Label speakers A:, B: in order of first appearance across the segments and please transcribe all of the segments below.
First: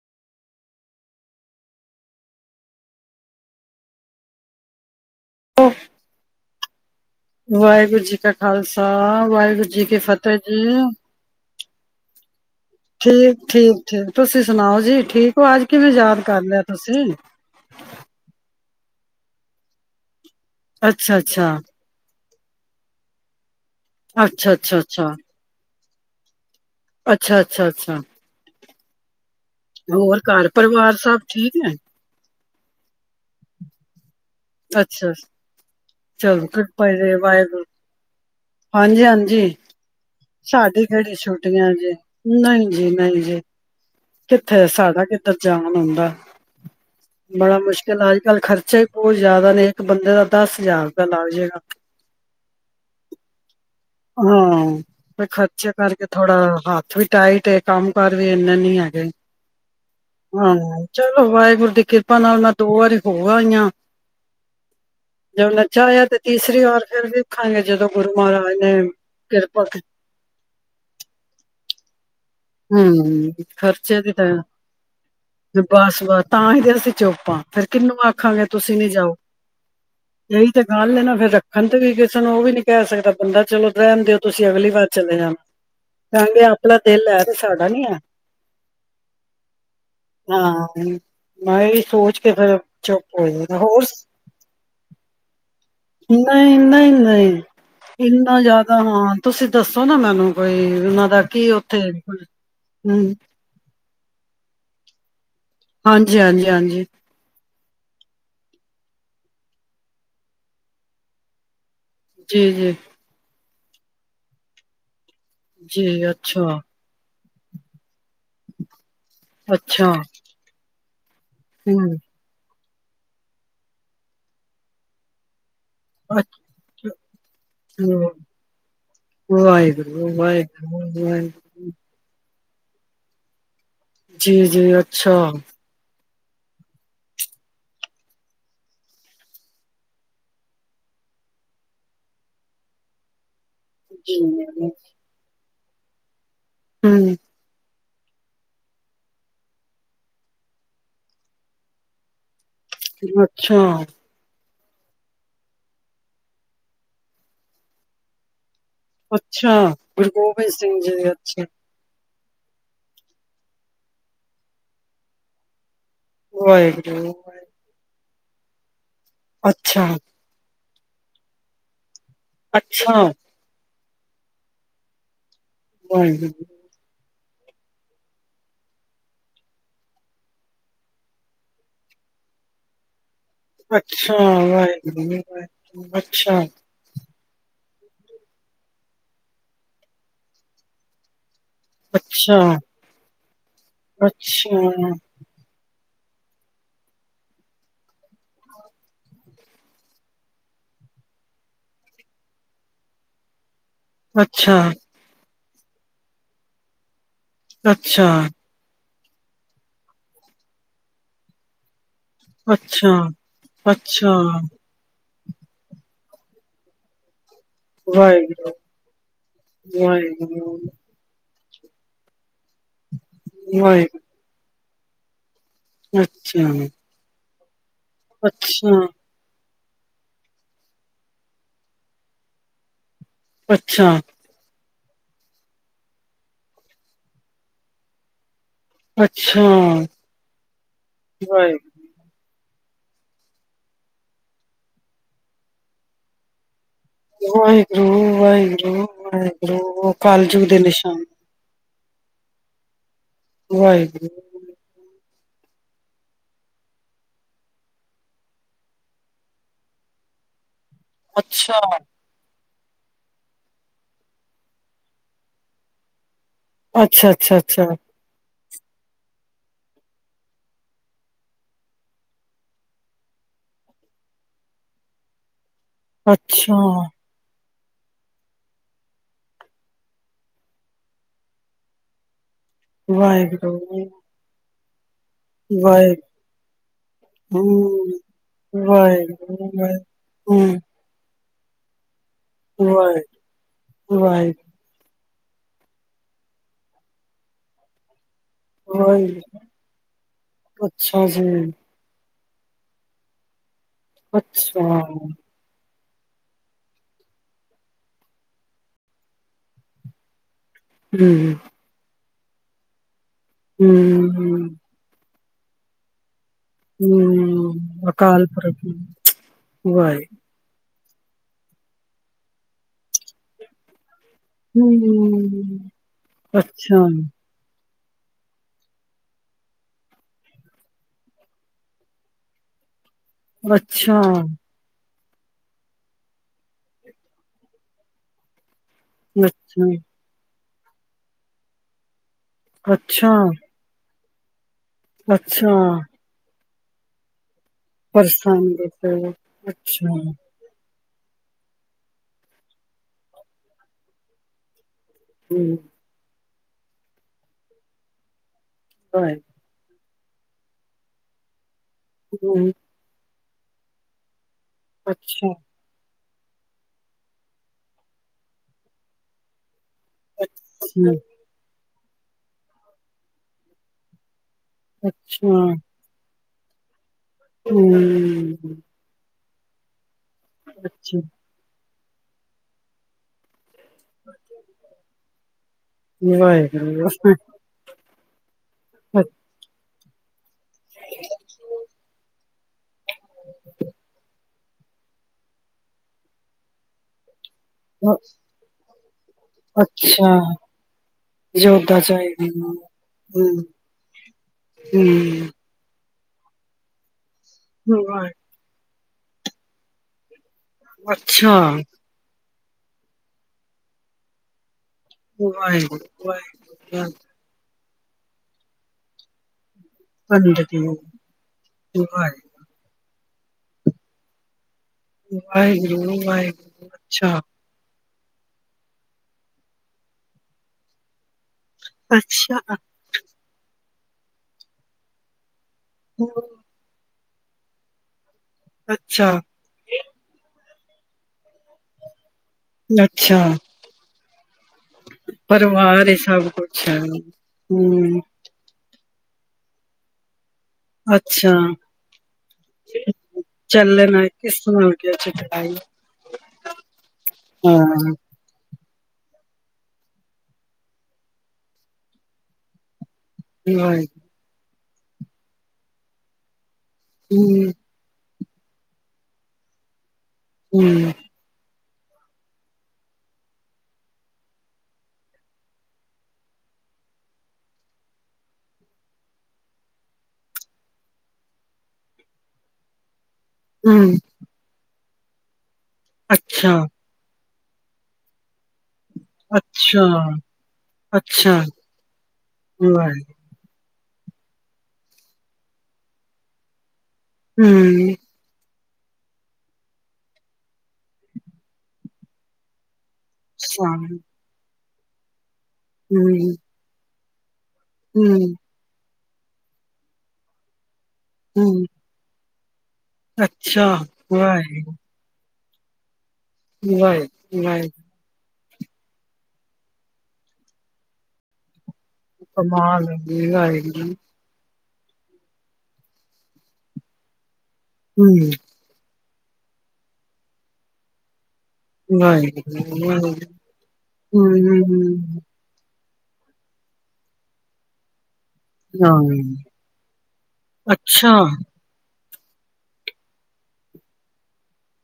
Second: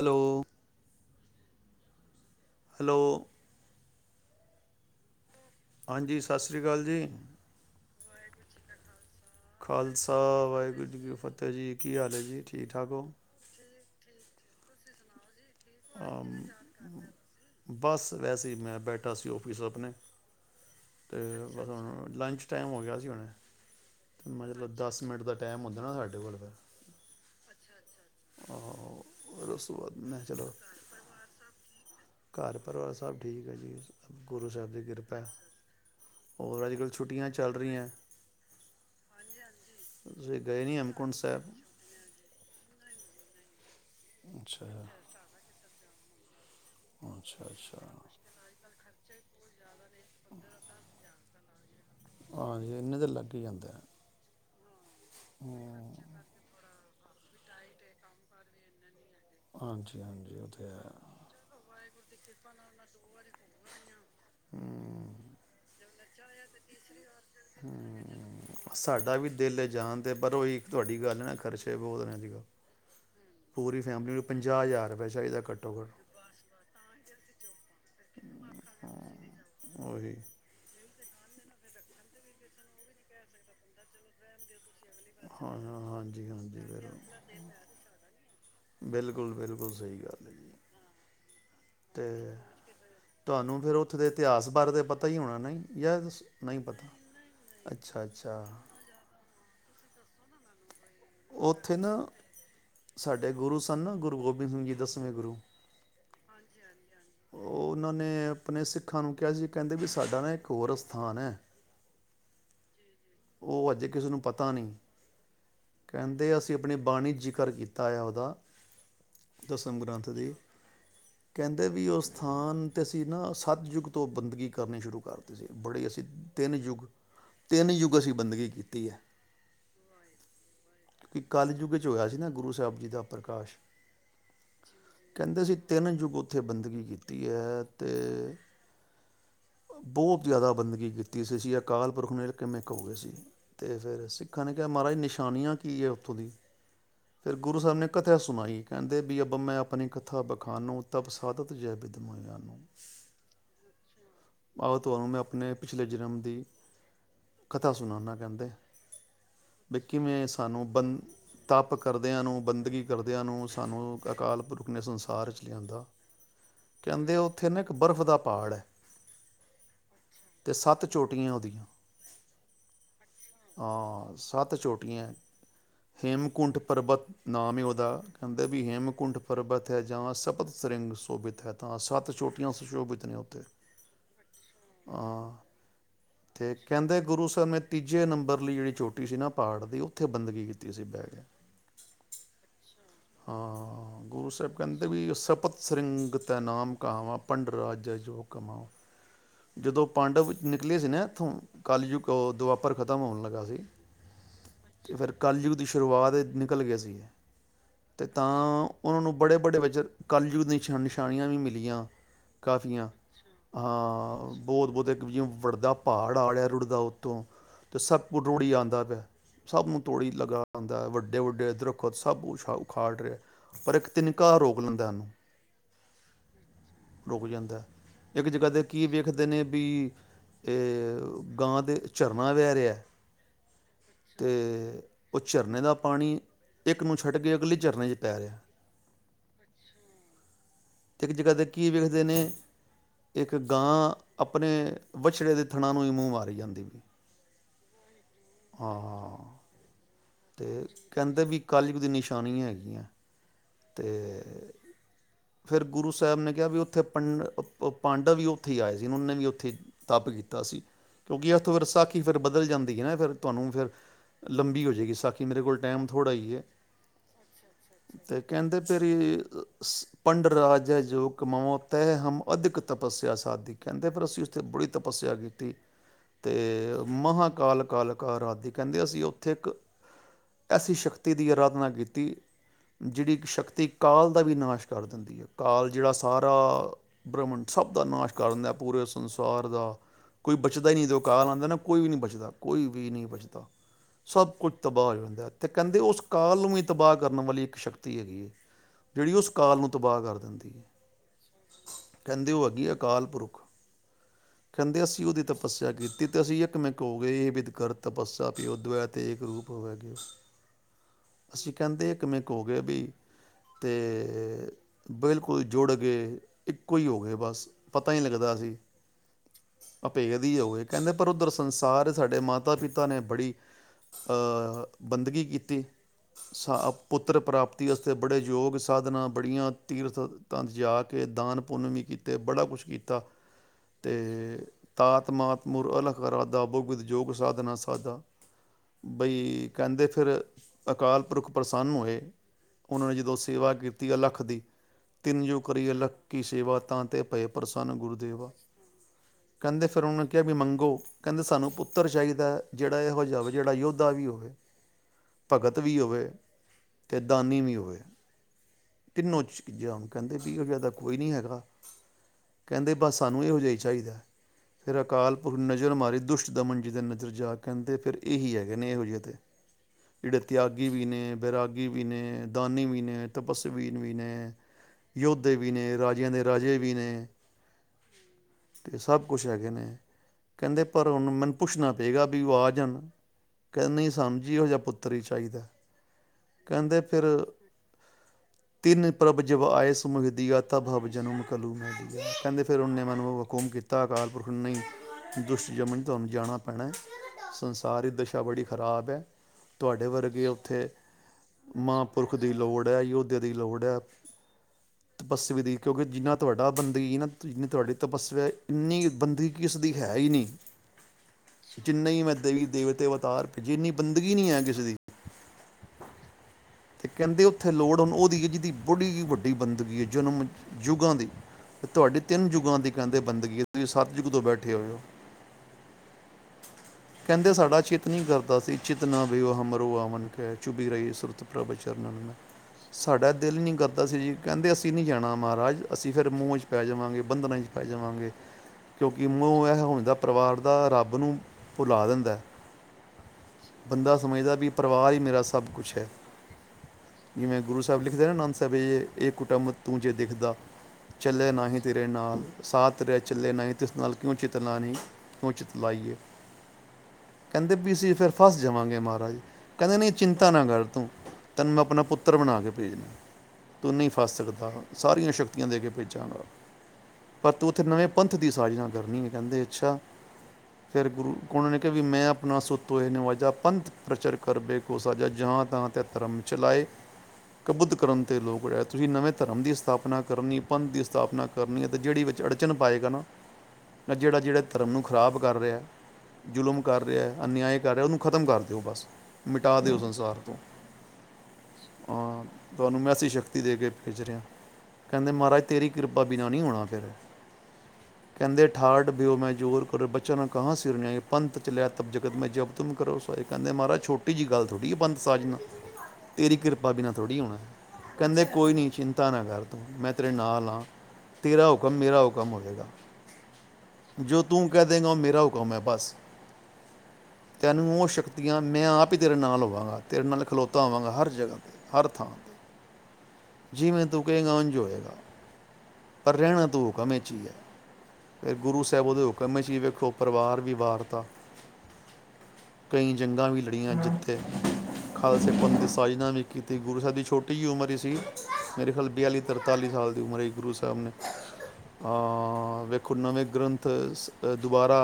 A: Hello hello ਹਾਂਜੀ ਸਤਿ ਸ਼੍ਰੀ ਅਕਾਲ ਜੀ
B: ਵਾਹਿਗੁਰੂ ਜੀ ਕਾ ਖਾਲਸਾ ਵਾਹਿਗੁਰੂ ਜੀ ਕੀ
A: ਖਾਲਸਾ
B: ਫਤਿਹ ਜੀ
A: ਵਾਹਿਗੁਰੂ ਜ ਕੀ ਫਤਿਹ ਜੀ ਕੀ ਹਾਲ ਹੈ ਜੀ ਠੀਕ ਠਾਕ ਹੋ
B: ਠੀਕ ਠੀਕ ਤੁਸੀਂ ਸੁਣਾਓ ਜੀ ਠੀਕ ਹੋ ਆਜ ਕਿਵੇਂ ਯਾਦ ਕਰ
A: ਅਮ,
B: ਲਿਆ ਤੁਸੀਂ
A: ਬਸ ਵੈਸੇ ਹੀ ਮੈਂ ਬੈਠਾ ਸੀਸੀ ਔਫਿਸ ਆਪਣੇ
B: ਅੱਛਾ
A: ਅਤੇ
B: ਅੱਛਾ
A: ਬਸ ਹੁਣ ਲੰਚ ਟਾਈਮ ਹੋ ਗਿਆ ਸੀ ਉਹੇ
B: ਅੱਛਾ
A: ਮਤਲਬ
B: ਅੱਛਾ
A: ਦਸ
B: ਅੱਛਾ
A: ਮਿੰਟ ਦਾ ਟਾਈਮ ਹੁੰਦਾ ਨਾ ਸਾਡੇ ਕੋਲ ਪਰ
B: ਅੱਛਾ ਅੱਛਾ ਅੱਛਾ
A: ਆਹੋ, ਔਰ ਉਸ ਤੋਂ ਬਾਅਦ
B: ਹੋਰ
A: ਮੈਂ
B: ਘਰ
A: ਚਲੋ
B: ਪਰਿਵਾਰ ਸਭ ਠੀਕ ਹੈ
A: ਘਰ ਪਰਿਵਾਰ ਸਭ ਠੀਕ ਹੈ ਜੀ ਗੁਰੂ ਸਾਹਿਬ ਦੀ
B: ਅੱਛਾ
A: ਕਿਰਪਾ
B: ਚਲੋ
A: ਹੋਰ ਅੱਜ
B: ਕਿਰਪਾ
A: ਕੱਲ੍ਹ
B: ਹੀ ਰਹੇ
A: ਛੁੱਟੀਆਂ ਚੱਲ
B: ਵਾਹਿਗੁਰੂ
A: ਰਹੀਆਂ
B: ਹਾਂਜੀ ਹਾਂਜੀ
A: ਤੁਸੀਂ ਗਏ ਨਹੀਂ
B: ਸਾਡੀ
A: ਹੇਮਕੁੰਟ
B: ਕਿਹੜੀ
A: ਸਾਹਿਬ
B: ਛੁੱਟੀਆਂ ਜੇ ਨਹੀਂ ਜੀ ਹਾਂਜੀ
A: ਅੱਛਾ
B: ਕਿੱਥੇ ਸਾਡਾ ਕਿੱਧਰ ਜਾਣ ੰਦਾ
A: ਅੱਛਾ
B: ਬੜਾ
A: ਅੱਛਾ
B: ਮੁਸ਼ਕਿਲ ਅੱਜ ਕੱਲ੍ਹ ਖਰਚੇ ਹੀ ਬਹੁਤ ਜ਼ਿਆਦਾ ਨੇ ਇੱਕ ਬੰਦੇ ਦਾ ਦਸ ਹਜ਼ਾਰ ਰੁਪਆ ਲੱਗ ਜਾਏਗਾ
A: ਹਾਂਜੀ ਇੰਨੇ ਤਾਂ ਲੱਗ ਹੀ ਜਾਂਦਾ ਹੈ।
B: ਹਾਂ ਫ ਖਰਚਾ ਕਰਕੇ ਥੋੜਾ ਹੱਥ ਵਿੱਚ ਟਾਈਟ ਕੰਮ ਕਾਰ ਵੀ ਇਨ ਨੀ ਹੈਗੇ
A: ਹਾਂਜੀ ਹਾਂਜੀ ਉਹ
B: ਹਾਂ
A: ਤੇ ਹੈ
B: ਚਲੋ ਵਾਹਿਗੁਰੂ ਦੀ ਕਿਰਪਾ ਨਾਲ ਮੈਂ ਦੋ ਵਾਰੀ ਹੋਗਾ ਹੀ ਹ ਆ ਜ ਨੱਚਆ ਤੇ ਤੀਸਰੀ ਵਾਰ ਫਿਰ ਵੀ ਉਖਾਂਗੇ ਜਦੋਂ ਗੁਰੂ ਮਹਾਰਾਜ ਨੇ
A: ਾ ਵੀ
B: ਕਿਰਪਾ
A: ਦਿਲ
B: ਕੀ
A: ਜਾਣ ਤੇ ਪਰ ਉਹੀ ਇੱਕ ਤੁਹਾਡੀ ਗੱਲ ਨਾ ਅੱੇ ਬਹੁਤ ਨੇ ਅੱ ਕੱਲ
B: ਹਮ ਹਮ ਖਰਚੇ ਦੀ ਤਾਂ
A: ਪੰਜਾਹ ਹਜ਼ਾਰ ਰੁਪਏ ਚਾਹੀਦਾ ਘੱਟੋ ਘੱਟ
B: ਬਸ ਬਸ ਤਾਂ ਹੀ ਤੇ ਅਸੀਂ ਚੋਪਾਂ ਫੇਰ ਕਿੰਨੂੰ ਆਖਾਂਗੇ ਤੁਸੀਂ ਨੀ ਜਾਓ
A: ਉਹੀ
B: ਇਹੀ ਤੇ ਗੱਲ ਨਾ ਫਿਰ ਰੱਖਣ ਤੇ ਵੀ ਕਿਸੇ ਨੂੰ ਉਹ ਵੀ ਨੀ ਕਹਿ ਸਕਦਾ ਬੰਦਾ ਚਲੋ ਰਹਿਣ ਦਿਓ ਤੁਸੀਂ ਅਗਲੀ ਵਾਰ ਚਲੇ
A: ਹਾਂ ਹਾਂ
B: ਜਾਣਾ
A: ਹਾਂਜੀ
B: ਕਗੇ
A: ਹਾਂਜੀ
B: ਆਪਲਾ
A: ਫਿਰ
B: ਦਿਲ ਹੈ ਤੇ ਸਾਡਾ ਨੀ ਹੈ।
A: ਬਿਲਕੁਲ ਬਿਲਕੁਲ ਸਹੀ ਗੱਲ ਹੈ ਜੀ
B: ਹਾਂ ਮੈਂ ਇਹੀ ਸੋਚ ਕੇ
A: ਤੇ
B: ਫੇਰ ਚੁੱਪ ਹੋ ਜਾਦਾ
A: ਤੁਹਾਨੂੰ ਫਿਰ
B: ਹੋਰ
A: ਉਓਥੇ ਦੇ ਇਤਿਹਾਸ ਬਾਰੇ ਤੇ ਪਤਾ ਹੀ ਹੋਣਾ ਨਾ
B: ਨਹੀਂ ਨਹੀਂ ਨਹੀਂ
A: ਅੱਛਾ ਅੱਛਾ
B: ਇੰਨਾ ਜ਼ਿਆਦਾ ਹਾਂ ਤੁਸੀਂ ਦੱਸ ਨੂੰ ਮੂੰ ਕੋਈ ਉਹਨਾਂ ਦਾ ਕੀ
A: ਉੱਥੇ ਨਾ
B: ਹੂੰ
A: ਸਾਡੇ ਗੁਰੂ ਸਨ ਗੁਰੂ ਗੋਬਿੰਦ ਸਿੰਘ ਜੀ ਦਸਵੇਂ ਗੁਰੂ
B: ਹਾਂਜੀ ਹਾਂਜੀ ਹਾਂਜੀ
A: ਉਹਨਾਂ ਨੇ ਆਪਣੇ ਸਿੱਖਾਂ ਨੂੰ ਕਿਹਾ ਸੀ ਕਹਿੰਦੇ ਵੀ ਸਾਡਾ ਨਾ ਇੱਕ ਹੋਰ ਅਸਥਾਨ ਹੈ
B: ਜੀ ਜੀ
A: ਉਹ ਅੱਜੇ ਕਿਸੇ ਨੂੰ ਪਤਾ ਨਹੀਂ
B: ਜੀ
A: ਕਹਿੰਦੇ ਅਸੀਂ
B: ਅੱਛਾ
A: ਆਪਣੀ ਬਾਣੀ ਜੀ ਜ਼ਿਕਰ ਕੀਤਾ ਹੈ ਉਹਦਾ ਦਸਮ
B: ਅੱਛਾ
A: ਗ੍ਰੰਥ ਦੀ ਕਹਿੰਦੇ ਵੀ
B: ਹੂੰ
A: ਉਹ ਸਥਾਨ ਤੇ ਅਸੀਂ ਨਾ ਸੱਤਯੁੱਗ ਤੋਂ ਬੰਦਗੀ ਕਰਨੇ ਸ਼ੁਰੂ ਕਰਤੇ ਸੀ ਬੜੇ ਅਸੀਂ ਤਿੰਨ ਯੁੱਗ ਤਿੰਨ ਯੁੱਗ ਅਸੀਂ ਬੰਦਗੀ ਕੀਤੀ ਹੈ
B: ਹੋ ਆਏ [unintelligible]
A: ਸ਼ਹਿਬ ਜੀ ਦਾ ਪ੍ਰਕਾਸ਼ [unintelligible]
B: ਜੀ ਜੀ ਅੱਛਾ
A: ਕਹਿੰਦੇ ਸੀ ਤਿੰਨ ਯੁੱਗ ਉੱਥੇ ਬੰਦਗੀ ਕੀਤੀ ਹੈ ਤੇ ਬਹੁਤ ਜ਼ਿਆਦਾ ਬੰਦਗੀ ਕੀਤੀ ਸੀ ਅਸੀ ਅਕਾਲ ਪੁਰਖ ਨੇ ਮਿਲ ਕੇ ਮੈਂ ਕ ਗਸੀ [unintelligible] ਅਤੇ ਫਿਰ
B: ਜੀ
A: ਸਿੱਖਾਂ ਨੇ ਕਿਹਾ ਮਾਹਰਾਜ ਨਿਸ਼ਾਨੀਆਂ ਕੀ ਹੈ ਉੱਥੋਂ ਦੀ
B: ਹੂੰ
A: ਫਿਰ ਗੁਰੂ ਸਾਹਿਬ ਨੇ ਕਥਾ ਸੁਣਾਈ ਕਹਿੰਦੇ ਵੀ ਅੱਬ ਮੈਂ ਆਪਣੀ ਕਥਾ ਵਿਖਾਨੂੰ ਤਬ ਸਾਧਤ ਜੈਬਿਦ ਮੋਇ ਜਾਣੋ
B: ਅੱਛਾ
A: ਆਓ ਤੁਹਾਨੂੰ ਮੈਂ ਆਪਣੇ ਪਿਛਲੇ ਜਨਮ ਦੀ ਕਥਾ ਸੁਣਾਉਂਦਾ ਕਹਿੰਦੇ
B: ਅੱਛਾ
A: ਵੀ
B: ਗੁਰੂ
A: ਕਿਵੇਂ
B: ਗੋਬਿੰਦ
A: ਸਾਨੂੰ
B: ਸਿੰਘ
A: ਬੰ
B: ਜੀ ਅੱਛੇ
A: ਤਪ ਕਰਦਿਆਂ ਨੂੰ ਬੰਦਗੀ ਕਰਦਿਆਂ ਨੂੰ ਸਾਨੂੰ ਅਕਾਲ ਪੁਰਖ ਨੇ ਸੰਸਾਰ ਚ ਲਿਆਂਂਦਾ
B: ਵਾਹਿਗੁਰੂ
A: ਕਹਿੰਦੇ
B: ਵਾਹਿਗੁਰੂ
A: ਉੱਥੇ ਨਾ ਇੱਕ ਬਰਫ਼ ਦਾ ਪਾੜ [unintelligible]
B: ਅੱਛਾ
A: ਅਤੇ ਸੱਤ ਚੋਟੀਆਂ ਉਹਦੀਆਂ
B: ਅੱਛਾ
A: ਸੱਤ ਚੋਟੀਆਂ
B: ਵਾਹਿਗੁਰੂ
A: ਹੇਮਕੁੰਠ ਪਰਬਤ ਨਾਮ ਹੀ ਉਹਦਾ ਕਹਿੰਦੇ ਵੀ ਹੇਮਕੁੰਟ ਪਰਬਤ ਹੈ ਜਹਾਂ ਸਪਤ ਸਰਿੰਗ ਸ਼ੋਭਿਤ ਹੈ ਤਾਂ ਸੱਤ ਚੋਟੀਆਂ ਸੁਸ਼ੋਭਿਤ ਨੇ ਉਹ
B: ਅੱਛਾ ਵਾਹਿਗੁਰੂ ਵਾਹਿਗੁਰੂ ਅੱਛਾ
A: ਤੇ ਕਹਿੰਦੇ ਗੁਰੂ ਸਾਹਿਬ ਨੇ ਤੀਜੇ ਨੰਬਰ ਲਈ ਜਿਹੜੀ ਚੋਟੀ ਸੀ ਨਾ ਪਹਾੜ ਦੀ ਉੱਥੇ ਬੰਦਗੀ ਕੀਤੀ ਸੀ ਬਹਿ
B: ਅੱਛਾ
A: ਹਾਂ ਗੁਰੂ ਸਾਹਿਬ
B: ਅੱਛਾ
A: ਕਹਿੰਦੇ ਵੀ ਸਪਤ ਸਿੰਘ ਤੈ ਨਾਾਮ ਕਹਾਵਾਂ ਭੰਡ ਰਾਜ ਜੋ ਕਮਾਂ ਜਦੋਂ ਪਾਂਡਵ ਨਿਕਲੇ ਸੀ ਨਾ ਇਥੋਂ ਕੱਲ੍ਹਯੁਗ ਦੁਆਪਰ ਖ਼ਤਮ ਹੋਣ ਲੱਗਾ ਸੀ
B: ਅੱਛਾ
A: ਕੱਲਯੁੱਗ ਦੀ ਸ਼ੁਰੂਆਤ ਨਿਕਲ ਗਏ ਸੀਗੇ
B: ਅੱਛਾ
A: ਅਤੇ ਤਾਂ ਉਹਨਾਂ ਨੂੰ ਬੜੇ ਬੜੇ ਵਿਚ ਕੱਲਯੁੱਗ ਨਿ ਨਿਸ਼ਾਨੀਆਂ ਵੀ ਮਿਲੀਆਂ ਕਾਫੀਆਂ
B: ਅੱਛਾ ਅੱਛਾ
A: ਹਾਂ ਬਹੁਤ ਬਹੁਤ ਜਿਵੇ ਵੱਡਾ ਪਹਾੜ ਆਿਆ ਰੁੜਗਾ ਉਤ ਤੋਂ ਤੇ ਸਭ ਕੁ ਰੋੜੀ
B: ਵਾਹਿਗੁਰੂ
A: ਆਉਂਦਾ ਪਿਆ ਸਭ ਨੂੰ ਤੋੜੀ ਲੱਗਾ
B: ਵਾਹਿਗੁਰੂ
A: ਆਉਂਦਾ ਵੱਡੇ ਵੱਡੇ ਦੁੱਖਤ ਸਭ ਕੁਛਾ ਰਿਹਾ ਪਰ ਇੱਕ
B: ਵਾਹਿਗੁਰੂ
A: ਤਿੰਨ ਘ ਰੋ ਬੁਲੰਦਾਨ ਨੂੰ
B: ਅੱਛਾ
A: ਰੁਕ ਜਾਂਦਾ ਇੱਕ ਜਗ੍ਹਾ ਤੇ
B: ਅੱਛਾ
A: ਕੀ ਵੇਖਦੇ ਨੇ ਵੀ ਅ
B: ਅੱਛਾ
A: [unintelligible] ਤੇ ਉਹ ਝਰਨੇ ਦਾ ਪਾਣੀ ਇੱਕ ਨੂੰ ਛੱਡ ਕੇ ਅਗਲੀ ਝਰਨੇ ਚ ਪੈ ਰਿਹਾ ਹੈ।
B: ਅੱਛਾ
A: ਤੇ ਇੱਕ ਜਗ੍ਹਾ ਤੇ
B: ਹਾਏ।
A: ਕੀ ਵੇਖਦੇ ਨੇ ਇੱਕ ਗਾਂ ਆਪਣੇ ਵੱਛੜੇ ਦੇ ਥਣਾ ਨੂੰ ਵੀ ਮੂੰਹ ਮਾ [inaudible] ਹਾਂ
B: ਵਾਹਿਗੁਰੂ-ਵਾਹਿਗੁਰੂ-ਵਾਹਿਗੁਰੂ ਵਾਹ। ਕਲਜੁਗ ਦੇ
A: ਤੇ
B: ਨਿਸ਼ਾਨ।
A: ਕਹਿੰਦੇ ਵੀ ਕਲਯੁਗ ਦੀ ਨਿਸ਼ਾਨੀ ਹੈਗੀਆਂ।
B: ਵਾਹਿਗੁਰੂ
A: ਤੇ ਫਿਰ ਗੁਰੂ ਸਾਹਿਬ ਨੇ ਕਿਹਾ ਵੀ ਉੱਥੇ ਪੰ ਪਾਂਡਵ ਵੀ ਉੱਥੇ ਹੀ ਆਏ ਸੀ ਉਹਨੇ ਵੀ ਉੱਥੇ ਤੱਪ ਕੀਤਾ ਸੀ। [unintelligible] [unintelligible]
B: ਅੱਛਾ
A: ਬਾ ਕਿ ਮੇਰੇ ਕੋਲ ਟਾਈਮ ਥੋੜ੍ਹਾ ਹੀ ਹੈ।
B: ਅੱਛਾ-ਅੱਛਾ-ਅੱਛਾ।
A: ਤੇ ਕਹਿੰਦੇ ਫਰੀ ਸ ਪੰਡ ਰਾਜ ਹੈ ਜੋ ਕਮਾਵੋ ਤੈ ਹਮ ਅਧਿਕ ਤਪੱਸਿਆ ਸਾਧਦੀ ਕਹਿੰਦੇ ਫਿਰ ਅਸੀਂ ਉਸੱਥਤੇ ਬੜੀ ਤਪੱਸਿਆ ਕੀਤੀ। ਤੇ
B: ਅੱਛਾ
A: ਮਹਾਂਕਾਲ। ਕਾਲਕਾ ਆਰਾਦਿ ਕਹਿੰਦੇ ਅਸੀਂ ਉੱਥੇ ਇੱਕ ਐਸੀ ਸ਼ਕਤੀ ਦੀ ਅਰਾਧਨਾ ਕੀਤੀ। ਜਿਹੜੀ ਸ਼ਕਤੀ
B: ਵਾਹਿਗੁਰੂ
A: ਕਾਲ ਦਾ ਵੀ ਨਾਸ਼ ਕਰ ਕਾਲ ਜਿਹੜਾ ਸਾਰਾ ਬ੍ਰਹਮੰਡ ਸਭ
B: ਵਾਹਿਗੁਰੂ
A: ਦਾ ਨਾਸ਼ ਕਰਦਾ ਪੂਰੇ ਸੰਸਾਰ
B: ਵਾਹਿਗੁਰੂ
A: ਦਾ
B: ਵਾਹਿਗੁਰੂ
A: ਕੋਈ
B: ਹੂੰ
A: ਬਚਦਾ ਹੀ ਨਹੀਂ ਦਿਓ ਕਾਲਾਂ। ਨਾ ਕੋਈ ਵੀ ਨਹੀਂ ਬਚ ਬਚਦਾ ਕੋਈ ਵੀ ਨਹੀਂ
B: ਵਾਹਿਗੁਰੂ
A: ਬਚਦਾ ਸਭ
B: ਵਾਹਿਗੁਰੂ
A: ਕੁਛ ਤਬਾਹ ਹੋ ਜਾਂਦਾ ਅਤੇ ਕਹਿੰਦੇ ਉਸ ਕਾਲ ਨੂੰ ਵੀ ਤਬਾਹ ਕਰਨ ਵਾਲੀ ਇੱਕ ਸ਼ਕਤੀ ਹੈਗੀ ਹੈ।
B: ਵਾਹਿ
A: ਜਿਹੜੀ ਉਸ ਕਾਲ ਨੂੰ ਤਬਾਹ ਕਰ ਦਿੰਦੀ ਹੈ
B: ਅੱਛਾ ਜ।
A: ਕਹਿੰਦੇ ਓ ਹੇਗੀ ਅਕਾਲ ਪੁਰਖ।
B: ਅੱਛਾ
A: ਕਹਿੰਦੇ ਅਸੀਂ
B: ਹੂੰ
A: ਉਹ ਦੀ ਤਪੱਸਿਆ ਕੀਤੀ। [unintelligible] [inaudible] ਅਸੀਂ ਕਹਿੰਦੇ ਇੱਕ-ਮਿੱਕ। [unintelligible] ਤੇ
B: ਹੂੰ
A: ਬਿਲਕੁਲ। [unintelligible] ਇੱਕੋ ਹੀ ਹੋ ਗਏ
B: ਹੂੰ
A: ਬਸ ਪਤਾ ਹੀ ਨਹੀਂ
B: ਅਕਾਲ
A: ਲਗਦਾ
B: ਪੁਰਖ ਵਾਹਿਗੁਰੂ
A: ਅਭੇਦ ਹੀ ਹੋ ਗਏ। ਕਹਿੰਦੇ ਪਰ ਉੱਧਰ ਸੰਸਾਰ ਸਾਡੇ ਮਾਤਾ ਪਿਤਾ ਨੇ ਬੜੀ ਬੰਦਗੀ
B: ਹੂੰ
A: ਕੀਤੀ ਸ
B: ਅੱਛਾ
A: ਪੁੱਤਰ ਪ੍ਰਾਪਤ 'ਤੇ ਬੜੇ ਯੋਗ ਸਾਧਨਾਂ ਬੜੀਆਂ ਤੀਰਥ ਤ ਜਾ ਕੇ ਦਾਨ ਪੁੰਨ ਵੀ ਕੀਤੇ ਬੜਾ ਕੁਛ ਕੀਤਾ
B: ਅੱਛਾ
A: ਤਾਤਮਾਤ ਮੁਰ ਅਲ ਕਰਾਦਾ ਬੁਗਦ ਯੋਗ ਸਾਧਨਾ ਸਾਧਾ ਬਈ
B: ਅੱਛਾ
A: ਕਹਿੰਦੇ ਫਿਰ ਅਕਾਲ ਪੁਰਖ ਪ੍ਰਸੰਨ ਹੋਏ ਉਹਨਾਂ ਨੇ
B: ਅੱਛਾ
A: ਜਦੋਂ ਸੇਵਾ ਕੀਤੀ ਆ ਲੱਖ ਵੱਖ ਦੀ ਤਿੰਨ ਜੋ
B: ਅੱਛਾ
A: ਕਰੀ ਲੱਖ ਕੀ ਸਵਾਤੇ ਤ ਤੇ ਪਏ ਪ੍ਰਸੰਨ ਗੁਰਦੇਵ ਆ
B: ਪਰੇਸ਼ਾਨ ਕਰਦੇ
A: ਕਹਿੰਦੇ ਫਿਰ
B: ਅੱਛਾ
A: ਉਹਨਾਂ ਨੇ ਕਿਹਾ ਵੀ ਮੰਗੋ ਕਹਿੰਦੇ ਸਾਨੂੰ ਪੁੱਤਰ ਚਾਹੀਦਾ ਜਿਹੜਾ ਇਹੋ ਜਿਹਾਵੇ ਿਹੜਾ ਯੋੱਧਾ ਵੀ ਹੋਵੇ
B: ਹੂੰ
A: ਭਗਤ ਵੀ ਹੋਵੇ ਤੇ ਦਾਨੀ ਵੀ ਹੋ ਹੈ ਤਿੰਨੋ ਚੀਜ਼ਾਂ ਕਹਿੰਦੇ ਵੀ ਉਹ ਜਿਆਦਾ ਕੋਈ ਨੀ ਹੈਗਾ
B: ਹਮ
A: ਕਹਿੰਦੇ ਬਸ ਸਾਨੂੰ ਇਹੋ ਜਿਹੀ ਚਾਹੀਦਾ ਫਿਰ ਅਕਾਲ
B: ਅੱਛਾ
A: ਪੁਰ ਨਜ਼ਰ ਮਾਰੀ ਦੁਸ਼ਟ ਦਮਨ ਜੀ ਦੇ ਨਜ਼ਰ ਜਾ ਕਹਿੰਦੇ ਫਿਰ ਇਹੀ ਹੈਗੇ ਨੇ ਇਹੋ ਜਿਹੇ ਅਤੇ ਜਿਹੜੇ ਤਿਆਗੀ ਵੀ
B: ਅੱਛਾ
A: ਨੇ ਬੈਰਾਗੀ ਗੀ ਵੀ ਨੇ ਦਾਨੇ ਵੀ ਨੇ ਤਪੱਸ ਬੀ ਵੀ ਨੇ ਯੋਧੇ
B: ਅੱਛਾ
A: ਵੀ ਨੇ ਰਾਜਿਆਂ ਦੇ। ਰਾਜੇ ਵੀ ਨੇ
B: ਹੂ
A: ਤੇ ਸਭ ਕੁਛ ਹੈਗੇ ਨੇ। ਕਹਿੰਦੇ, ਪਰ ਉਹਨੂੰ ਮੈਨੂੰ ਪੁੱਛਣਾ ਬਗਾ ਵੀੀ ਆ ਜਾਣ [unintelligible] ਕਹਿੰਦੇ ਨਹੀਂ ਸਾਨੂ ਇਹੋ ਜਿਹਾ ਪੁੱਤਰ ਹੀ ਚਾਹੀਦਾ। ਕਹਿੰਦੇ ਫਿਰ, ਤਿੰਨ
B: ਵਾਹਿਗੁਰੂ
A: ਪ੍ਰਭ ਜਬ ਆਇਸ। ਮਦੀ [unintelligible] ਤਬ ਅਵਜਨ ਕਲੂ ਮਹਿ ਕਹਿੰਦੇ ਫਿਰ ਉਹਨੇ ਮੈਨੂੰ ਹੁਕਮ ਕੀਤਾ ਅਕਾਲ ਪੁਰਖ ਨਹੀਂ ਦੁਸ਼ਟ ਜਮਨ ਤੁਹਾਨੂੰ ਜਾਣਾ ਪੈਣਾ। ਸਾਰੀ ਦਿਸ਼ਾ ਬੜੀ ਖਰਾਬ ਹੈ। ਤੁਹਾਡੇ
B: ਅੱਛਾ,
A: ਵਰਗੇ ਉੱਥੇ
B: ਯੋਧਾ
A: ਮਹਾਂ ਪੁਰਖ
B: ਚਾਹੀਦੀ
A: ਦੀ
B: ਹੂੰ,
A: ਲੋੜ ਹੈ। ਯੋਧਿਆ ਦੀ ਲੋੜ ਹੈ,
B: ਹੂੰ।
A: ਤਪਸਵੀ ਦੀ ਕਿਉਂਕਿ ਜਿਨ੍ਹਾਂ ਤੁਹਾਡਾ ਬੰਦਗੀ ਨਾ ਜਿੰਨੀ ਤੁਹਾਡੀ
B: ਵਾਹਿਗੁਰੂ
A: ਤਪੱਸਿਆ ਇੰਨੀ ਬੰਦਗੀ ਕਿਸ ਦੀ ਹੈ ਹੀ ਨਹੀਂ।
B: ਅੱਛਾ
A: ਵੀ [unintelligible] ਦੇਵਤੇ ਅਵਤਾਰ ਭੇਜੀੇ ਜਿੰਨੀ ਬੰਦਗੀ ਨਹੀ ਹੈ ਕਿਸੇ ਦੀ।
B: ਵਾਹਿਗੁਰੂ
A: ਤੇ
B: ਵਾਹਿਗੂਰੁ
A: ਕਹਿੰਦੇ ਉੱਥੇ ਲੋੜ ਹੁਣ ਉਹਦੀ ਹੈ ਜਿਹਦੀ ਬੜੀ ਵੱਡੀ ਬੰਦਗੀ ਹੈ ਜਨਮ
B: ਬੰਦਗੀ
A: ਯੁਗਾਂ
B: ਵਾਹਿਗੁਰੂ
A: ਦੀ ਤੁਹਾਡੇ ਤਿੰਨ ਯੁਗਾਂ ਦੀ ਕਹਿੰਦੇ ਜਿਥੇ ਬੰਦਗੀ ਹੈ ਤੁਸੀਂ ਸਤ ਯੁੱਗ ਤੋਂ ਬੈਠੇ ਹੋਏ ਹੋ।
B: ਵਾਹਿਗੁਰੂ ਵਾਹਿਗੁਰੂ ਅੱਛਾ,
A: ਕਹਿੰਦੇ ਸਾਡਾ ਚਿਤ ਕਰਦਾ ਸੀ ਜਿਤਨਾ ਵੀ ਉਹ ਹਮਰੋ ਅਵਨ ਕਹਿ ਚੁਭੀ ਰਹੀ ਸੁਰਤ ਪ੍ਰਭ ਚਰਨਨ
B: ਅੱਛਾ,
A: ਸਾਡਾ ਦਿਲ ਨਹੀ ਕਰਦਾ ਦਾਸੀ ਜੀ ਕਹਿੰਦੇ ਅਸੀਂ ਨੀ ਜਾਣਾ ਮਹਾਰਾਜ ਅਸੀਂ ਫਿਰ ਮੂੰਹ ਚ ਪੈ ਜਾਵਾਂਗੇ ਬੰਧਨਾ ਵਿੱਚ ਪੈ ਜਾਵਾਂਗੇ। ਕਿਉਂਕਿ
B: ਅੱਛਾ,
A: ਮੋਹ ਐ ਹੋਂਦਾ ਪਰਿਵਾਰ। ਦਾ ਰੱਬ ਨੂੰ ਭੁਲਾ ਦਿੰਦਾ। ਤਾਂ [unintelligible]
B: ਅੱਛਾ
A: ਸਮਝਦਾ ਵੀ ਪਰਿਵਹ ਹੀ ਮੇਰਾ ਸਭ ਕੁਛ ਹੈ
B: ਪਰਿਵਾਰ ਹੀ ਸਭ ਕੁਛ ਹੈ।
A: ਜਿਵੇਂ ਗੁਰੂ ਸਾਹਿਬ
B: ਹੂੰ,
A: ਲਿਖਦੇ ਨਾ ਨੰਦ ਸਾਹਿਬ ਇਹ ਕੁਟੁੰਬ ਤੂੰ ਜੇ ਦਿਖਦਾ ਚੱਲੇ
B: ਅੱਛਾ
A: ਨਾਹੀਂ ਤੇਰੇ ਨਾਲ ਸਾਹ ਤੇਰੇਿਆ ਚੱਲੇ ਨਾਹੀਂ ਤਿਸ ਨਾਲ
B: ਚੱਲਣਾ
A: ਕਿਉਂ ਚਿੱਤ
B: ਕਿਸ ਨਾਲ
A: ਲਉਣੀ
B: ਗਿਆ
A: ਕਿਉਂ
B: ਚਟਾਈ
A: ਚਿੱਤ ਲਾਈਏ ਕਹਿੰਦੇ ਵੀਸੀ
B: ਹਾਂ
A: ਫਿਰ ਫਸਟ ਜਾਵ ਮਹਾਰਾਜ ਕਹਿੰਦੇ ਨ ਚਿੰਤਾ ਨਾ ਕਰ ਤੂੰ ਤੈਨੂੰ ਮੈਂ ਆਪਣਾ ਪੁੱਤਰ ਬਣਾ ਕੇ ਭੇਜਣਾ ਤੂੰ ਨਹੀਂ ਫਸ ਸਕਦਾ ਸਾਰੀਆਂ ਸ਼ਕਤੀਆਂ ਦੇ ਕੇ ਭੇਜਾਂਗਾ ਪਰ ਤੂੰ
B: ਵਾਹਿਗੁਰੂ
A: ਉੱਥੇਵੇਂ ਹੱਥ ਦੀ ਸਾਜੀਆਂ ਕਰਨੀੀਆਂ ਕਹਿੰਦੇ ਅੱਛਾ ਫਿਰ
B: ਹੂੰ,
A: ਗੁਰੂ ਕੋਣ ਨੇ। ਕਿ ਵੀ ਮੈਂ ਆਪਣਾ ਸੁੱਤੋ ਇਹ ਨਵਾਜਹਾ ਪੰਥ ਪ੍ਰਚਰ ਕਰਵੇ ਕੁਸ ਆ ਜਾ ਜਾਂਹ ਤਾਂਹ ਤੇ ਧਰਮ ਚਲਾਏ ਕ ਬੁੱਧਕਮ 'ਤੇ ਲੋਕ ਰਹੇ ਤੁਸੀਂ ਨਵੇਂ ਧਰਮ ਦੀ ਸਥਾਪਨਾ ਕਰਨੀ ਪੰਥ ਦੀ ਸਥਾਪਨਾ ਕਰਨੀ ਹੈ ਅਤੇ ਜਿਹੜੀ ਵਿੱਚ ਅੜਚਨ ਪਾਏਗਾ ਨਾ। ਆ
B: ਹੂੰ
A: ਜਿਹੜਾ ਜਿਹੜਾ ਧਰਮ ਮਨੁੱਖ। ਖ਼ਰਾਬ ਕਰ ਰਿਹਾ ਹੈ।
B: ਅੱਛਾ,
A: ਜ਼ੁਲਮ ਕਰ ਰਿਹਾ ਹੈ। ਅਨਿਆਏ ਕਰ ਰਿਹਾ ਉਹਨੂੰ ਖਤਮ ਕਰ ਦਿਓ ਬਸ। ਮਿਟਾ ਦਿਓ
B: ਅੱਛਾ,
A: ਸੰਸਾਰ ਤੋਂ
B: ਅੱਛਾ
A: ਹਾਂ ਤੁਹਾਨੂੰ ਮੈਸੀ
B: ਵਾਹਿਗੁਰੂ
A: ਸ਼ਕਤੀ ਦੇ ਕੇ। ਖਿਚਰਿਆ ਕਹਿੰਦੇ ਮਹਾਰਾਜ ਤੇਰੀ ਕਿਰਪਾ ਬਿਨਾਂ ਨਹੀਂ ਹੋਣਾ ਫਿਰ।
B: ਹੂੰ।
A: ਥਾਰਡ ਬਅਮ ਮੈਂ ਜੋੋਰ ਕਰ ਬਚਣ ਕਹਾ ਸੀਿਰਨ। ਪੰਥ ਚਲਿਆ ਤਬ ਜਗਤ ਮੈਂ ਜਬ ਤੁਮ ਕਰੋ ਸੋ। ਇਹ ਕਹਿੰਦੇ ਮਹਾਰਾਜ
B: ਹੂੰ,
A: ਛੋਟੀ ਜਿਹੀ ਗੱਲ। ਥੋੜ੍ਹੀ ਬੰਦ ਸਾਜਣਾ। ਤੇਰੀ ਕਿਰਪਾ ਬਿਨਾਂ। ਥੋੜੀ ਹੋਣਾ। ਕਹਿੰਦੇ
B: ਹੂੰ,
A: ਕੋਈ ਨਹੀਂ ਚਿੰਤਾ। ਚਿੰਤਾ ਨਾ ਕਰ ਤੋਂ ਮੈਂ ਤੇਰੇ ਨਾਲ ਹਾਂ। ਤੇਰਾ
B: ਹੂੰ
A: ਹੁਕਮ ਮੇਰਾ ਹੁਕਮ। ਕੰਮ ਹੋ ਜਾਵੇਗਾ।
B: ਅੱਛਾ ਵਾਹਿਗੁਰੂ।
A: ਦੇਗਾ ਉਹ ਮੈਂ ਬਸ।
B: ਵਾਹਿਗੁਰੂ
A: ਤੈਨੂੰ
B: ਵਾਹਿਗੁਰੂ।
A: ਉਹ ਸ਼ਕਤੀਆਂ ਮੈਂ ਆਪ ਹੀ ਤੇਰੇ ਨਾਲ ਹੋਵਾਂਗਾ ਤੇਰੇ ਨਾਲ ਖਲੋਤਾ ਹੋਵਾਂਗਾ ਹਰ ਜਗ੍ਹਾ 'ਤੇ। ਹਰ ਥਾਂ ਤੇ
B: ਕਮਾਲ ਦੀ
A: ਜਿਵੇਂ
B: ਆਏਂਗੀ।
A: ਤੂੰ ਕਹੇਂਗਾ ਉਂਝ ਹੋਏਗਾ ਪਰ ਰਹਿਣਾ ਤੂੰ ਉਹ ਕਮਰੇ ਚ। ਫਿਰ
B: ਹੂੰ
A: ਗੁਰੂ ਸਾਹਿਬ ਉਹਦੇ। ਕੰਮ 'ਚ ਵੀ ਵੇਖੋ ਪਰਿਵਾਰ ਵੀ ਵਾਰ। ਕੁੱਤਾ।
B: ਵਾਹਿਗੁਰੂ
A: ਲੜੀਆਂ ਜਿੱਤੇ
B: ਹੂੰ ਹੂੰ ਹੂੰ।
A: ਖਾਲਸੇ ਪੰਥ ਦੀ ਸਾਜਨਾ ਵੀ ਕੀਤੀ ਗੁਰੂ ਸਾਹਿਬ ਦੀ ਛੋਟੀ ਜਿਹੀ ਉਮਰ ਹੀ ਸੀ। ਮੇਰੇ ਖਿਆਲ ਵਾਲੀ
B: ਹਾਂ
A: ਤਰਤਾਲੀ ਸਾਲ ਦੀ ਉਮਰ ਗੁਰੂ ਸਾਹਿਬ ਨੇ।
B: ਅੱਛਾ
A: ਹਾਂ ਵੇਖੋ ਨਵੇਂ ਗ੍ਰੰਥ ਦੁਬਾਰਾ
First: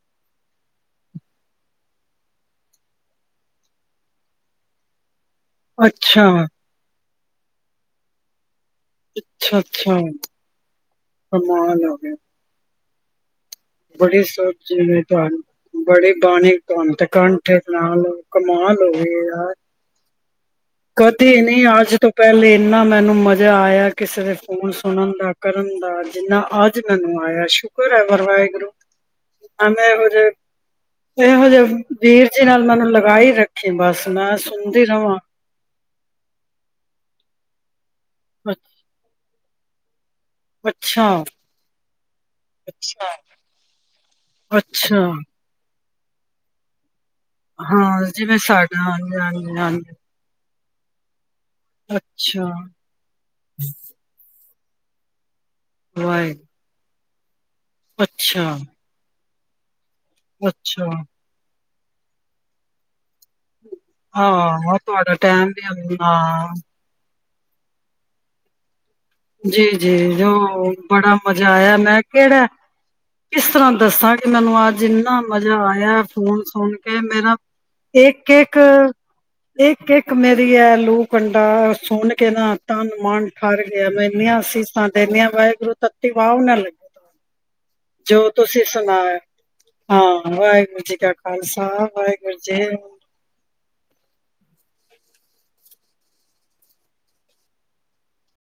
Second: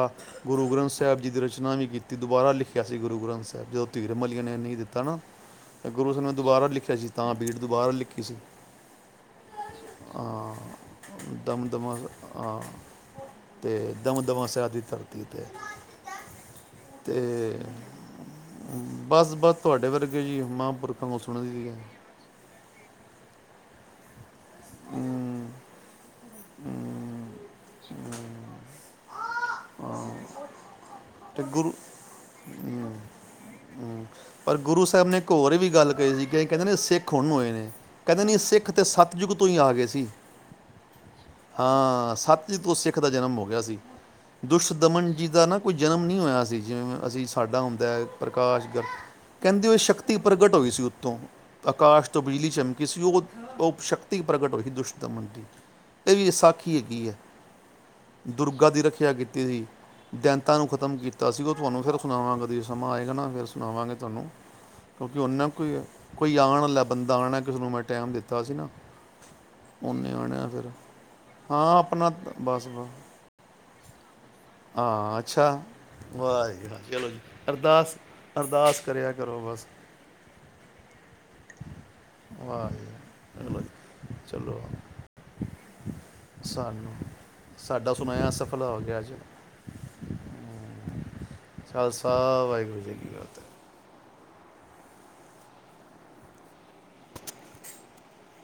A: ਗੁਰੂ ਗ੍ਰੰਥ। ਸਾਹਿਬ ਜੀ ਦੀ ਰਚਨਾ ਵੀ ਕੀਤੀ ਦੁਬਾਰਾ ਲਿਖਿਆ ਸੀ ਗੁਰੂ ਗ੍ਰੰਥ ਸਾਹਿਬ ਜਦੋਂ ਧੀਰ ਮਲਆ ਨੇ ਨਹੀਂ ਦਿੱਤਾ ਨਾ। ਤੇ ਗੁਰੂ ਉਸ
B: ਅੱਛਾ
A: ਨੂੰ ਦੁਬਾਰਾ ਲਿਖਿਆ ਸੀ। ਤਾਂ ਬੀਟ ਤੋਂ ਬਾਹਰ ਲਿਖੀ ਸੀ
B: ਅੱਛਾ ਅੱਛਾਮ
A: ਅ
B: ਆ ਗਿਆ
A: ਹੋ ਤੇ ਦਮਾਂ
B: ਬੜੀ
A: ਦਮਾਂ ਸਿਆ ਦੀ ਧਰਤੀ ਤੇ
B: ਬਾਣੀ ਭ ਤੇ ਕੰਠੇ ਬਣਾ ਲ ਕਮ ਲ ਗਏ
A: ਬਸ
B: ਆ
A: ਬਸ ਤੁਹਾਡੇ ਵਰਗੇ ਜੀ ਮਹਾਂਪੁਰਖਾਂ ਨੂੰ
B: ਕਦੇ ਨੀ
A: ਸੁਣਦੀ ਹੈ
B: ਅੱਜ ਤੋਂ ਪਹਿਲੇ ਇੰਨਾ ਮੈਨੂੰ ਮਜ਼ਾ ਆਇਆ ਕਿਸੇ ਨੇ ਫੋਨ ਸੁਣਨ ਦਾ ਕਰਨ ਦਾ ਜਿੰਨਾ ਅੱਜ ਮੈਨੂੰ ਆਇਆ ਸ਼ੁਕਰ ਹੈ ਵਾਹਿ ਮੈਂ ਇਹੋ ਜਿਹੇ
A: ਤੇ
B: ਇਹੋ ਜਿਹੇ
A: ਗੁਰੂ
B: ਵੀਰ ਜੀ ਨਾਲ ਮੈਨੂੰ ਲਗਾਈ ਰੱਖੀ
A: ਹਮ,
B: ਬਸ ਮੈਂ ਸੁਣਦੀ ਰਵਾਂ
A: ਗਏ ਸੀ ਕਹਿੰਦੇ ਨੇ ਸਿੱਖ ਹੁਣ ਨੂੰ ਹੋਏ ਨੇ ਕਦੇ ਨਹੀਂ
B: ਅੱ-
A: ਸਿੱਖ ਅਤੇ ਸਤ ਜਗ ਤੋਂ ਹੀ ਆ ਗਏ ਸੀ
B: ਅੱਛਾ
A: ਹਾਂ ਸਤ ਜੀ ਤੋਂ ਸਿੱਖ
B: ਅੱਛਾ
A: ਦਾ ਜਨਮ ਹੋ ਗਿਆ ਸੀ ਦੁਸ਼ ਦਮਨ ਜੀ ਦਾ ਨਾ ਕੋਝ ਜਨਮ ਨਹੀਂ ਹੋਇਆ ਸੀ ਜਿਵੇਂ ਅਸੀਂ ਸਾਡਾ ਹੁੰਦਾ
B: ਹਾਂ
A: ਹੈ
B: ਜਿਵੇਂ
A: ਪ੍ਰਕਾਸ਼
B: ਸਾਡਾ
A: ਗਰ
B: ਹਾਂਜੀ ਹਾਂਜੀ
A: ਕਹਿੰਦੇ ਹੋਏ
B: ਹਾਂਜੀ
A: ਸ਼ਕਤੀ ਪ੍ਰਗਟ ਹੋਈ ਸੀ ਤ ਉ ਤੋਂੋਂ ਆਕਾਸ਼ ਤੋਂ
B: ਅੱਛਾ
A: ਬਿਜਲੀ ਚਮਕੀ ਸੀ ਉਹ ਸ਼ਕਤੀ ਪ੍ਰਗਟ ਹੋਈ ਹੀ ਦੁਸ਼ਿਤਮਦੀ ਇਹ ਵੀ
B: ਵਾਹਿਗੁਰੂ
A: ਵਿਸਾਖੀ ਹੈਗੀ ਹੈ
B: ਅੱਛਾ
A: ਦੁਰਗਾ ਦੀ ਰੱਖਿਆ ਕੀਤੀ ਅਤੇ ਦੈੰਤਾਂ ਨੂੰ
B: ਅੱਛਾ
A: ਖ਼ਤਮ ਕੀਤਾ ਸੀ ਉਹ ਤੁਹਾਨੂੰ ਫਿਰ ਸੁਣਾਵਾਂ ਕਦੀ ਸਮਾਂ ਆਏਗਾ ਨਾ ਫਿਰ ਸੁਣਾਵਾਂਗੇ ਤੁਹਾਨੂੰ,
B: ਹਾਂ ਤੁਹਾਡਾ
A: ਕਿਉਂਕਿ ਹੁਨਾਂ
B: ਟਾਈਮ
A: ਕੋਈ,
B: ਵੀ ਨਾ
A: ਕੋਈ ਆਉਣ ਆਲਾ ਬੰਦਾ ਆਣ ਕਿਸੇ ਨੂੰ ਮੈਂ ਟਾਈਮ ਦਿੱਤਾ ਸੀਗਾ
B: ਜੀ- ਜੀ, ਜੋ ਬੜਾ ਮਜ਼ਾ
A: ਹਾਂ
B: ਆਇਆ, ਮੈਂ
A: ਆਪਣਾ
B: ਕਿਹੜਾ
A: ਬਸ ਬਸ
B: ਕਿਸ ਤਰ੍ਹਾਂ ਦੱਸਾਂ ਮੈਨੂੰ ਅੱਜ
A: ਹਾਂ
B: ਇੰਨਾ
A: ਅੱਛਾ
B: ਮਜ਼ਾ ਆਇਆ ਫੋਨ
A: ਵਾਹ ਜੀ
B: ਸੁਣ
A: ਵਾਹ,
B: ਕੇ,
A: ਚਲੋ ਜੀ
B: ਮੇਰਾ
A: ਅਰਦਾਸ
B: ਇੱਕ- ਇੱਕ
A: ਅਰਦਾਸ ਕਰਿਆ ਕਰੋ ਬਸ
B: ਇੱਕ- ਇੱਕ ਮੇਰੀ ਏ, ਲੂ ਕੰਡਾ ਸੁਣ ਕੇ ਨਾ
A: ਵਾਹ ਜੀ ਵਾਹ,
B: ਤਨ- ਮਨ
A: ਚਲੋ
B: ਠਾਰ
A: ਜੀ
B: ਇੰਨੀਆਂ
A: ਚਲੋ
B: ਅਸੀਸਾਂ ਦੇਨੀਆਂ। ਵਾਹਿਗੁਰੂ ਤੱਤੀ ਵਾ ਵੀ ਨਾ ਲੱਗੇ,
A: ਸਾਨੂੰ ਸਾਡਾ
B: ਜੋ
A: ਸੁਨਾਇਆ ਸਫਲ
B: ਤੁਸੀਂ
A: ਹੋ
B: ਸੁਣਾ
A: ਗਿਆ ਜੀ
B: ਹਾਂ, ਵਾਹਿਗੁਰੂ ਜੀ ਕਾ ਖਾਲਸਾ,
A: ਖਾਲਸਾ
B: ਵਾਹਿਗੁਰੂ ਜੀ।
A: ਕੀ ਫਤਿਹ